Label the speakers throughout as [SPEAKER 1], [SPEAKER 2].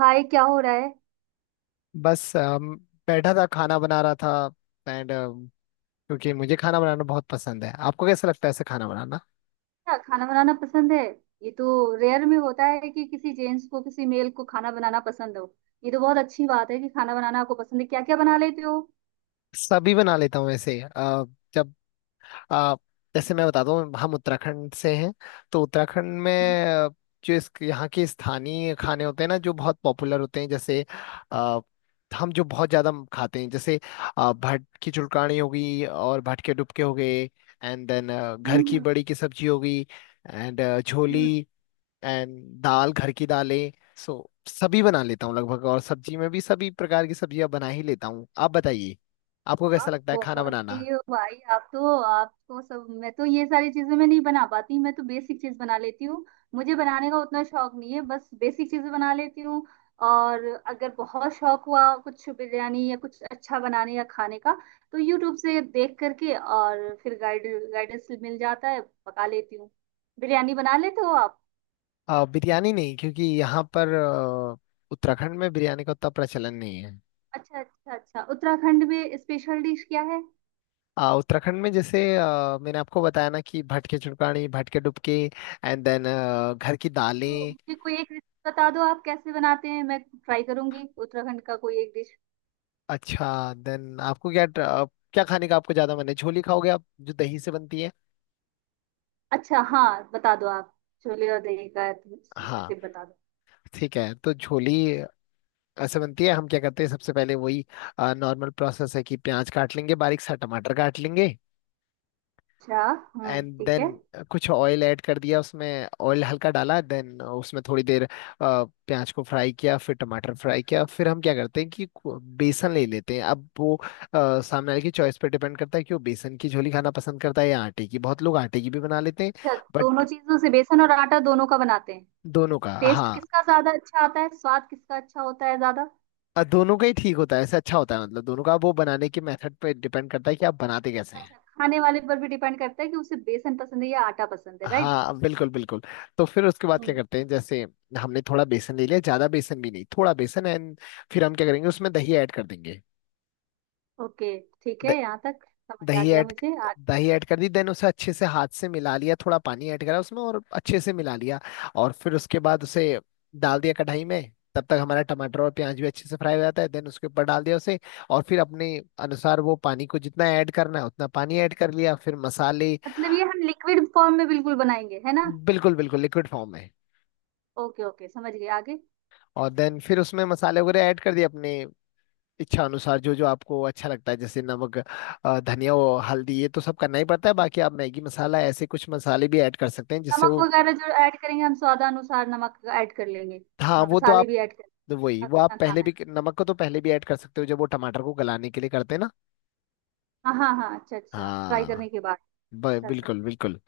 [SPEAKER 1] हाय, क्या हो रहा है।
[SPEAKER 2] बस बैठा था खाना बना रहा था। एंड क्योंकि मुझे खाना बनाना बहुत पसंद है। आपको कैसा लगता है ऐसे खाना बनाना?
[SPEAKER 1] क्या खाना बनाना पसंद है। ये तो रेयर में होता है कि किसी जेंट्स को, किसी मेल को खाना बनाना पसंद हो। ये तो बहुत अच्छी बात है कि खाना बनाना आपको पसंद है। क्या क्या बना लेते हो।
[SPEAKER 2] सभी बना लेता हूँ ऐसे जब अ, जैसे मैं बताता हूँ हम उत्तराखंड से हैं। तो उत्तराखंड में
[SPEAKER 1] हम्म।
[SPEAKER 2] जो इस यहाँ के स्थानीय खाने होते हैं ना जो बहुत पॉपुलर होते हैं, जैसे अ, हम जो बहुत ज्यादा खाते हैं, जैसे भट की चुड़कानी होगी और भट के डुबके हो गए। एंड देन घर की बड़ी की सब्जी होगी एंड
[SPEAKER 1] हम्म।
[SPEAKER 2] झोली एंड दाल, घर की दालें। सो सभी बना लेता हूँ लगभग, और सब्जी में भी सभी प्रकार की सब्जियां बना ही लेता हूँ। आप बताइए, आपको कैसा
[SPEAKER 1] आप
[SPEAKER 2] लगता है खाना
[SPEAKER 1] बहुत
[SPEAKER 2] बनाना?
[SPEAKER 1] सही हो भाई। आप तो आपको सब, मैं तो ये सारी चीजें मैं नहीं बना पाती, मैं तो बेसिक चीज बना लेती हूँ। मुझे बनाने का उतना शौक नहीं है, बस बेसिक चीजें बना लेती हूँ। और अगर बहुत शौक हुआ कुछ बिरयानी या कुछ अच्छा बनाने या खाने का, तो यूट्यूब से देख करके और फिर गाइडेंस मिल जाता है, पका लेती हूँ। बिरयानी बना लेते हो आप।
[SPEAKER 2] बिरयानी नहीं, क्योंकि यहाँ पर उत्तराखंड में बिरयानी का उतना प्रचलन नहीं है।
[SPEAKER 1] अच्छा अच्छा अच्छा, उत्तराखंड में स्पेशल डिश क्या है।
[SPEAKER 2] उत्तराखंड में जैसे मैंने आपको बताया ना कि भटके चुड़कानी, भटके डुबके एंड देन घर की
[SPEAKER 1] तो
[SPEAKER 2] दालें।
[SPEAKER 1] मुझे कोई एक रेसिपी बता दो, आप कैसे बनाते हैं, मैं ट्राई करूंगी, उत्तराखंड का कोई एक डिश।
[SPEAKER 2] अच्छा, देन आपको क्या खाने का आपको ज्यादा मन है? झोली खाओगे, आप? जो दही से बनती है।
[SPEAKER 1] अच्छा हाँ, बता दो आप। छोले और दही का
[SPEAKER 2] हाँ,
[SPEAKER 1] जैसे बता दो।
[SPEAKER 2] ठीक है। तो झोली ऐसे बनती है। हम क्या करते हैं, सबसे पहले वही नॉर्मल प्रोसेस है, कि प्याज काट लेंगे बारीक सा, टमाटर काट लेंगे।
[SPEAKER 1] अच्छा। हम्म,
[SPEAKER 2] एंड
[SPEAKER 1] ठीक
[SPEAKER 2] देन
[SPEAKER 1] है।
[SPEAKER 2] कुछ ऑयल ऐड कर दिया उसमें, ऑयल हल्का डाला। देन उसमें थोड़ी देर प्याज को फ्राई किया, फिर टमाटर फ्राई किया। फिर हम क्या करते हैं कि बेसन ले लेते हैं। अब वो सामने वाले की चॉइस पे डिपेंड करता है कि वो बेसन की झोली खाना पसंद करता है या आटे की। बहुत लोग आटे की भी बना लेते हैं।
[SPEAKER 1] अच्छा,
[SPEAKER 2] बट
[SPEAKER 1] दोनों चीजों से बेसन और आटा दोनों का बनाते हैं।
[SPEAKER 2] दोनों का,
[SPEAKER 1] टेस्ट
[SPEAKER 2] हाँ।
[SPEAKER 1] किसका ज्यादा अच्छा आता है, स्वाद किसका अच्छा होता है ज्यादा।
[SPEAKER 2] दोनों का ही ठीक होता है, ऐसे अच्छा होता है। मतलब दोनों का वो बनाने के मेथड पे डिपेंड करता है कि आप बनाते कैसे हैं।
[SPEAKER 1] अच्छा, खाने वाले पर भी डिपेंड करता है कि उसे बेसन पसंद है या आटा पसंद है, राइट।
[SPEAKER 2] हाँ, बिल्कुल बिल्कुल। तो फिर उसके बाद क्या
[SPEAKER 1] हम्म।
[SPEAKER 2] करते हैं, जैसे हमने थोड़ा बेसन ले लिया, ज्यादा बेसन भी नहीं, थोड़ा बेसन। एंड फिर हम क्या करेंगे, उसमें दही ऐड कर देंगे।
[SPEAKER 1] ओके, ठीक
[SPEAKER 2] द,
[SPEAKER 1] है, यहाँ तक समझ आ
[SPEAKER 2] दही
[SPEAKER 1] गया
[SPEAKER 2] ऐड
[SPEAKER 1] मुझे।
[SPEAKER 2] दही ऐड कर दी। देन उसे अच्छे से हाथ से मिला लिया, थोड़ा पानी ऐड करा उसमें और अच्छे से मिला लिया। और फिर उसके बाद उसे डाल दिया कढ़ाई में। तब तक हमारा टमाटर और प्याज भी अच्छे से फ्राई हो जाता है। देन उसके ऊपर डाल दिया उसे। और फिर अपने अनुसार वो पानी को जितना ऐड करना है उतना पानी ऐड कर लिया, फिर मसाले।
[SPEAKER 1] मतलब ये हम लिक्विड फॉर्म में बिल्कुल बनाएंगे है ना।
[SPEAKER 2] बिल्कुल बिल्कुल, लिक्विड फॉर्म में।
[SPEAKER 1] ओके ओके, समझ गए, आगे।
[SPEAKER 2] और देन फिर उसमें मसाले वगैरह ऐड कर दिए, अपने इच्छा अनुसार जो जो आपको अच्छा लगता है, जैसे नमक, धनिया और हल्दी, ये तो सब करना ही पड़ता है। बाकी आप मैगी मसाला, ऐसे कुछ मसाले भी ऐड कर सकते हैं जिससे
[SPEAKER 1] नमक
[SPEAKER 2] वो।
[SPEAKER 1] वगैरह जो ऐड करेंगे हम, स्वादानुसार नमक ऐड कर लेंगे।
[SPEAKER 2] हाँ, वो तो
[SPEAKER 1] मसाले
[SPEAKER 2] आप,
[SPEAKER 1] भी ऐड कर
[SPEAKER 2] वही
[SPEAKER 1] लेंगे,
[SPEAKER 2] वो आप
[SPEAKER 1] कितना
[SPEAKER 2] पहले
[SPEAKER 1] खाना
[SPEAKER 2] भी,
[SPEAKER 1] है।
[SPEAKER 2] नमक को तो पहले भी ऐड कर सकते हो जब वो टमाटर को गलाने के लिए करते हैं ना।
[SPEAKER 1] हाँ हाँ हाँ, अच्छा अच्छा, फ्राई
[SPEAKER 2] हाँ,
[SPEAKER 1] करने के बाद कर
[SPEAKER 2] बिल्कुल
[SPEAKER 1] सकते
[SPEAKER 2] बिल्कुल।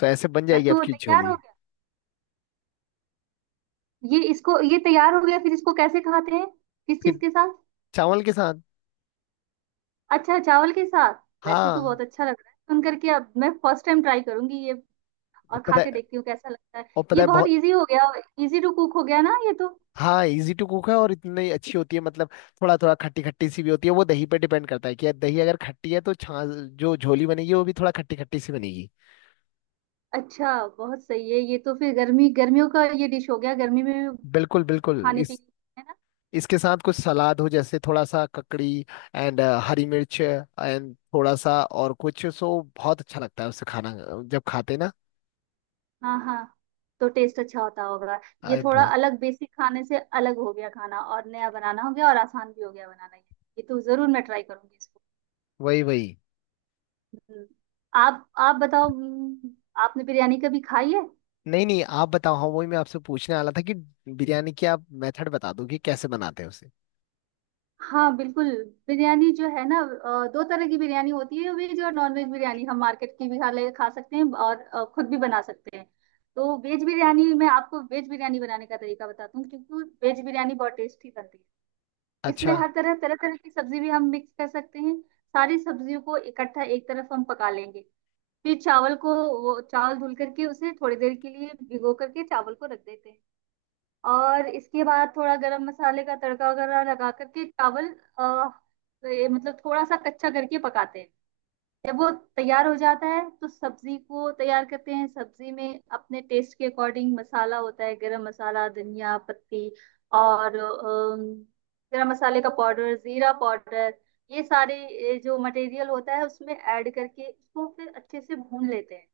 [SPEAKER 2] सो ऐसे बन
[SPEAKER 1] हैं। बस
[SPEAKER 2] जाएगी
[SPEAKER 1] तो
[SPEAKER 2] आपकी
[SPEAKER 1] तैयार
[SPEAKER 2] झोली।
[SPEAKER 1] हो गया। ये इसको, ये तैयार हो गया, फिर इसको कैसे खाते हैं, किस चीज
[SPEAKER 2] फिर
[SPEAKER 1] के साथ।
[SPEAKER 2] चावल के साथ।
[SPEAKER 1] अच्छा, चावल के साथ। वैसे तो
[SPEAKER 2] हाँ।
[SPEAKER 1] बहुत अच्छा लग रहा है सुन करके। अब मैं फर्स्ट टाइम ट्राई करूंगी ये,
[SPEAKER 2] और
[SPEAKER 1] और खा
[SPEAKER 2] पता
[SPEAKER 1] के
[SPEAKER 2] है
[SPEAKER 1] देखती हूँ कैसा लगता है।
[SPEAKER 2] और पता
[SPEAKER 1] ये
[SPEAKER 2] है
[SPEAKER 1] बहुत
[SPEAKER 2] बहुत।
[SPEAKER 1] इजी हो गया, इजी टू कुक हो गया ना ये तो।
[SPEAKER 2] हाँ, इजी टू कुक है, और इतनी अच्छी होती है मतलब। थोड़ा थोड़ा खट्टी खट्टी सी भी होती है। वो दही पे डिपेंड करता है कि यार, दही अगर खट्टी है तो छाछ, जो झोली बनेगी वो भी थोड़ा खट्टी खट्टी सी बनेगी।
[SPEAKER 1] अच्छा, बहुत सही है। ये तो फिर गर्मी गर्मियों का ये डिश हो गया, गर्मी में भी
[SPEAKER 2] बिल्कुल बिल्कुल।
[SPEAKER 1] खाने
[SPEAKER 2] इस
[SPEAKER 1] पीने, है ना।
[SPEAKER 2] इसके साथ कुछ सलाद हो, जैसे थोड़ा सा ककड़ी एंड हरी मिर्च एंड थोड़ा सा और कुछ, सो बहुत अच्छा लगता है उससे खाना जब खाते हैं ना।
[SPEAKER 1] हाँ हाँ, तो टेस्ट अच्छा होता होगा। ये
[SPEAKER 2] अरे
[SPEAKER 1] थोड़ा
[SPEAKER 2] बहुत,
[SPEAKER 1] अलग, बेसिक खाने से अलग हो गया खाना, और नया बनाना हो गया, और आसान भी हो गया बनाना ये। ये तो जरूर मैं ट्राई करूंगी इसको।
[SPEAKER 2] वही वही।
[SPEAKER 1] हम्म। आप बताओ। हम्म। आपने बिरयानी कभी खाई है।
[SPEAKER 2] नहीं नहीं, आप बताओ। हाँ वही, मैं आपसे पूछने वाला था कि बिरयानी की आप मेथड बता दो कि कैसे बनाते हैं उसे।
[SPEAKER 1] हाँ बिल्कुल। बिरयानी जो है ना, दो तरह की बिरयानी होती है, वेज और नॉन वेज। बिरयानी हम मार्केट की भी खा सकते हैं और खुद भी बना सकते हैं। तो वेज बिरयानी, मैं आपको वेज बिरयानी बनाने का तरीका बताती हूँ, क्योंकि वेज बिरयानी बहुत टेस्टी बनती है। इसमें
[SPEAKER 2] अच्छा।
[SPEAKER 1] हर तरह तरह तरह की सब्जी भी हम मिक्स कर सकते हैं। सारी सब्जियों को इकट्ठा एक तरफ हम पका लेंगे। फिर चावल को, वो चावल धुल करके, उसे थोड़ी देर के लिए भिगो करके चावल को रख देते हैं। और इसके बाद थोड़ा गरम मसाले का तड़का वगैरह लगा करके चावल अ, ये मतलब थोड़ा सा कच्चा करके पकाते हैं। जब वो तैयार हो जाता है, तो सब्जी को तैयार करते हैं। सब्जी में अपने टेस्ट के अकॉर्डिंग मसाला होता है, गरम मसाला, धनिया पत्ती और गरम मसाले का पाउडर, जीरा पाउडर, ये सारे जो मटेरियल होता है उसमें ऐड करके इसको फिर अच्छे से भून लेते हैं।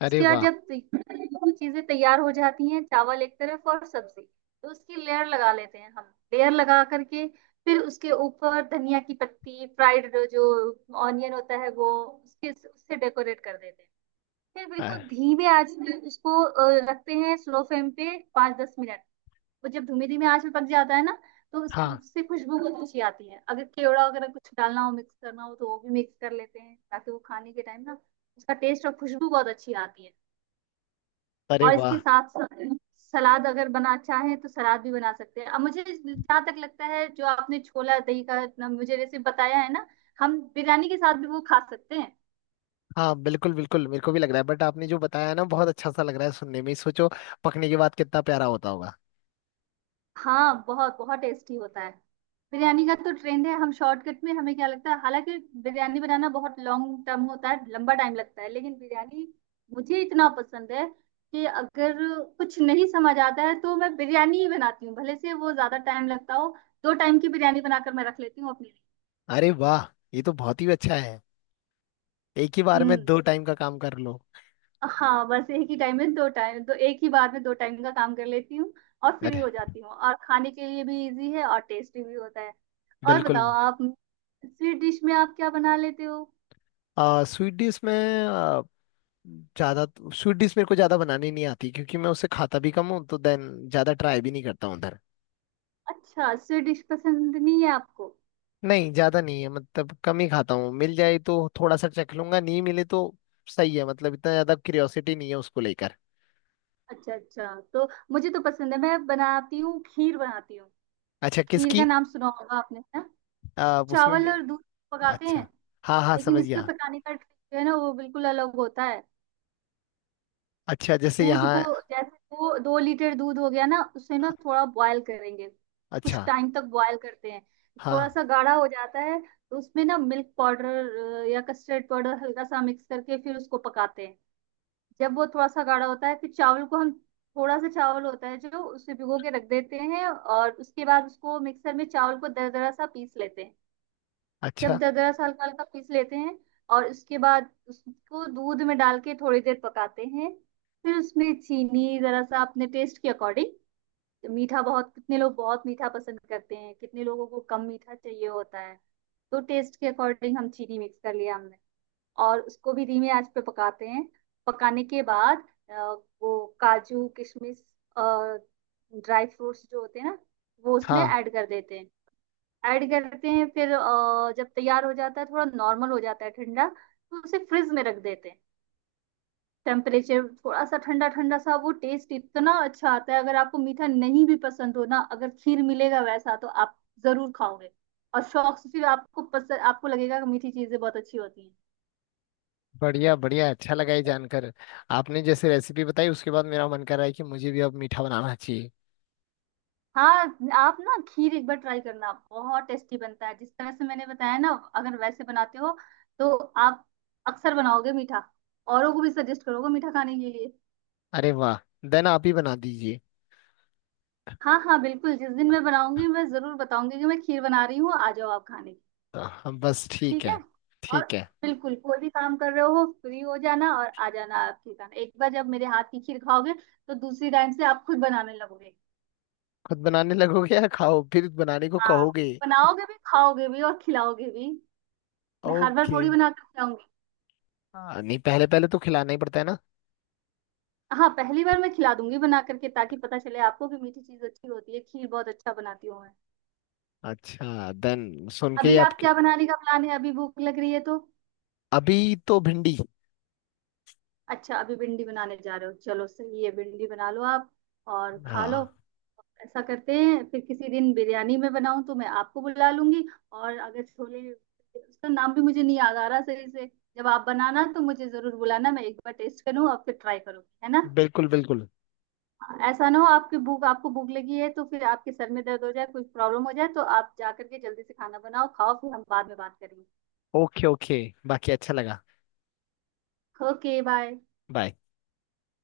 [SPEAKER 2] अरे
[SPEAKER 1] इसके बाद
[SPEAKER 2] वाह।
[SPEAKER 1] जब दोनों चीजें तैयार हो जाती हैं, चावल एक तरफ और सब्जी, तो उसकी लेयर लगा लेते हैं हम, लेयर लगा करके फिर उसके ऊपर धनिया की पत्ती, फ्राइड जो ऑनियन होता है वो, उसके उससे डेकोरेट कर देते हैं। फिर
[SPEAKER 2] अ,
[SPEAKER 1] बिल्कुल धीमे आंच पे उसको रखते हैं, स्लो फ्लेम पे 5 10 मिनट। वो जब धीमे धीमे आंच में पक जाता है ना, तो उसकी
[SPEAKER 2] हाँ।
[SPEAKER 1] उससे खुशबू बहुत अच्छी आती है। अगर केवड़ा वगैरह कुछ डालना हो, मिक्स करना हो, तो वो भी मिक्स कर लेते हैं ताकि वो खाने के टाइम ना उसका टेस्ट और खुशबू बहुत अच्छी आती है।
[SPEAKER 2] अरे
[SPEAKER 1] और इसके
[SPEAKER 2] वाह।
[SPEAKER 1] साथ सलाद अगर बना चाहे तो सलाद भी बना सकते हैं। अब मुझे जहाँ तक लगता है, जो आपने छोला दही का मुझे रेसिपी बताया है ना, हम बिरयानी के साथ भी वो खा सकते हैं।
[SPEAKER 2] हाँ बिल्कुल बिल्कुल, मेरे को भी लग रहा है। बट आपने जो बताया है ना, बहुत अच्छा सा लग रहा है सुनने में। सोचो पकने के बाद कितना प्यारा होता होगा।
[SPEAKER 1] हाँ बहुत बहुत टेस्टी होता है। बिरयानी का तो ट्रेंड है, हम शॉर्टकट में, हमें क्या लगता है, हालांकि बिरयानी बनाना बहुत लॉन्ग टर्म होता है, लंबा टाइम लगता है। लेकिन बिरयानी मुझे इतना पसंद है कि अगर कुछ नहीं समझ आता है तो मैं बिरयानी ही बनाती हूँ, भले से वो ज्यादा टाइम लगता हो। दो टाइम की बिरयानी बनाकर मैं रख लेती हूँ अपने।
[SPEAKER 2] अरे वाह, ये तो बहुत ही अच्छा है। एक ही बार में
[SPEAKER 1] हम्म।
[SPEAKER 2] दो टाइम का काम कर लो।
[SPEAKER 1] हाँ बस, एक ही टाइम में दो टाइम, तो एक ही बार में दो टाइम का काम कर लेती हूँ और फ्री
[SPEAKER 2] अरे
[SPEAKER 1] हो जाती हूँ। और खाने के लिए भी इजी है और टेस्टी भी होता है। और
[SPEAKER 2] बिल्कुल।
[SPEAKER 1] बताओ आप, स्वीट डिश में आप क्या बना लेते हो।
[SPEAKER 2] स्वीट डिश में, आ, ज्यादा स्वीट डिश मेरे को ज्यादा बनानी नहीं आती, क्योंकि मैं उसे खाता भी कम हूँ, तो देन ज्यादा ट्राई भी नहीं करता हूँ उधर।
[SPEAKER 1] अच्छा, स्वीट डिश पसंद नहीं है आपको।
[SPEAKER 2] नहीं ज्यादा नहीं है, मतलब कम ही खाता हूँ। मिल जाए तो थोड़ा सा चख लूंगा, नहीं मिले तो सही है। मतलब इतना ज्यादा क्यूरियोसिटी नहीं है उसको लेकर।
[SPEAKER 1] अच्छा अच्छा। तो मुझे तो पसंद है, मैं बनाती हूँ, खीर बनाती हूँ।
[SPEAKER 2] अच्छा,
[SPEAKER 1] खीर का
[SPEAKER 2] किसकी?
[SPEAKER 1] नाम सुना होगा आपने, है ना।
[SPEAKER 2] उसमें।
[SPEAKER 1] चावल और दूध पकाते
[SPEAKER 2] अच्छा,
[SPEAKER 1] हैं।
[SPEAKER 2] हाँ हाँ
[SPEAKER 1] लेकिन
[SPEAKER 2] समझ
[SPEAKER 1] इसके
[SPEAKER 2] गया।
[SPEAKER 1] पकाने का ट्रिक जो है ना, वो बिल्कुल अलग होता है।
[SPEAKER 2] अच्छा, जैसे
[SPEAKER 1] दूध को,
[SPEAKER 2] यहाँ।
[SPEAKER 1] जैसे दो दो लीटर दूध हो गया ना, उसे ना
[SPEAKER 2] हाँ।
[SPEAKER 1] थोड़ा बॉयल करेंगे, कुछ
[SPEAKER 2] अच्छा,
[SPEAKER 1] टाइम तक बॉयल करते हैं, थोड़ा
[SPEAKER 2] हाँ।
[SPEAKER 1] सा गाढ़ा हो जाता है। तो उसमें ना मिल्क पाउडर या कस्टर्ड पाउडर हल्का सा मिक्स करके फिर उसको पकाते हैं। जब वो थोड़ा सा गाढ़ा होता है, फिर चावल को हम, थोड़ा सा चावल होता है जो उसे भिगो के रख देते हैं, और उसके बाद उसको मिक्सर में चावल को दरदरा सा पीस लेते हैं। जब
[SPEAKER 2] अच्छा,
[SPEAKER 1] दरदरा हल्का हल्का पीस लेते हैं, और उसके बाद उसको दूध में डाल के थोड़ी देर पकाते हैं। फिर उसमें चीनी जरा सा, अपने टेस्ट के अकॉर्डिंग, मीठा बहुत, कितने लोग बहुत मीठा पसंद करते हैं, कितने लोगों को कम मीठा चाहिए होता है। तो टेस्ट के अकॉर्डिंग हम चीनी मिक्स कर लिया हमने, और उसको भी धीमे आंच पे पकाते हैं। पकाने के बाद वो काजू किशमिश और ड्राई फ्रूट्स जो होते हैं ना, वो उसमें
[SPEAKER 2] हाँ।
[SPEAKER 1] ऐड कर देते हैं। ऐड करते हैं, फिर जब तैयार हो जाता है, थोड़ा नॉर्मल हो जाता है ठंडा, तो उसे फ्रिज में रख देते हैं। टेम्परेचर थोड़ा सा ठंडा ठंडा सा, वो टेस्ट इतना अच्छा आता है। अगर आपको मीठा नहीं भी पसंद हो ना, अगर खीर मिलेगा वैसा, तो आप जरूर खाओगे। और शौक से फिर आपको पसंद, आपको लगेगा कि मीठी चीजें बहुत अच्छी होती हैं।
[SPEAKER 2] बढ़िया बढ़िया, अच्छा लगा ये जानकर। आपने जैसे रेसिपी बताई, उसके बाद मेरा मन कर रहा है कि मुझे भी अब मीठा बनाना चाहिए।
[SPEAKER 1] हाँ, आप ना खीर एक बार ट्राई करना, बहुत टेस्टी बनता है जिस तरह से मैंने बताया ना। अगर वैसे बनाते हो, तो आप अक्सर बनाओगे मीठा, औरों को भी सजेस्ट करोगे मीठा खाने के लिए।
[SPEAKER 2] अरे वाह, देन आप ही बना दीजिए।
[SPEAKER 1] हाँ हाँ बिल्कुल, जिस दिन मैं बनाऊंगी मैं जरूर बताऊंगी कि मैं खीर बना रही हूँ, आ जाओ आप खाने।
[SPEAKER 2] तो हम बस, ठीक
[SPEAKER 1] ठीक है।
[SPEAKER 2] है।
[SPEAKER 1] और
[SPEAKER 2] ठीक है।
[SPEAKER 1] बिल्कुल, कोई भी काम कर रहे हो फ्री हो जाना और आ जाना आप खीर खाने। एक बार जब मेरे हाथ की खीर खाओगे, तो दूसरी टाइम से आप खुद बनाने लगोगे।
[SPEAKER 2] खुद बनाने लगोगे, या खाओ फिर बनाने को
[SPEAKER 1] हाँ,
[SPEAKER 2] कहोगे?
[SPEAKER 1] बनाओगे भी, खाओगे भी और खिलाओगे भी। मैं हर बार
[SPEAKER 2] ओके।
[SPEAKER 1] थोड़ी बना कर खिलाऊंगी।
[SPEAKER 2] हाँ, नहीं, पहले पहले तो खिलाना ही पड़ता है ना।
[SPEAKER 1] हाँ, पहली बार मैं खिला दूंगी बना करके, ताकि पता चले आपको कि मीठी चीज अच्छी होती है। खीर बहुत अच्छा बनाती हूँ मैं।
[SPEAKER 2] अच्छा, देन सुन के ही
[SPEAKER 1] अभी आप
[SPEAKER 2] आपके।
[SPEAKER 1] क्या बनाने का प्लान है, अभी भूख लग रही है तो।
[SPEAKER 2] अभी तो भिंडी।
[SPEAKER 1] अच्छा, अभी भिंडी बनाने जा रहे हो, चलो सही है, भिंडी बना लो आप और खा लो।
[SPEAKER 2] हाँ
[SPEAKER 1] ऐसा करते हैं, फिर किसी दिन बिरयानी में बनाऊं तो मैं आपको बुला लूंगी। और अगर छोले, उसका नाम भी मुझे नहीं याद आ रहा सही से, जब आप बनाना तो मुझे जरूर बुलाना, मैं एक बार टेस्ट करूँ और फिर ट्राई करूंगी, है ना।
[SPEAKER 2] बिल्कुल बिल्कुल।
[SPEAKER 1] ऐसा ना हो आपकी भूख, आपको भूख लगी है तो फिर आपके सर में दर्द हो जाए, कुछ प्रॉब्लम हो जाए, तो आप जा करके जल्दी से खाना बनाओ, खाओ, फिर हम बाद में बात करेंगे।
[SPEAKER 2] Okay okay. बाकी अच्छा लगा।
[SPEAKER 1] Okay, bye.
[SPEAKER 2] बाय।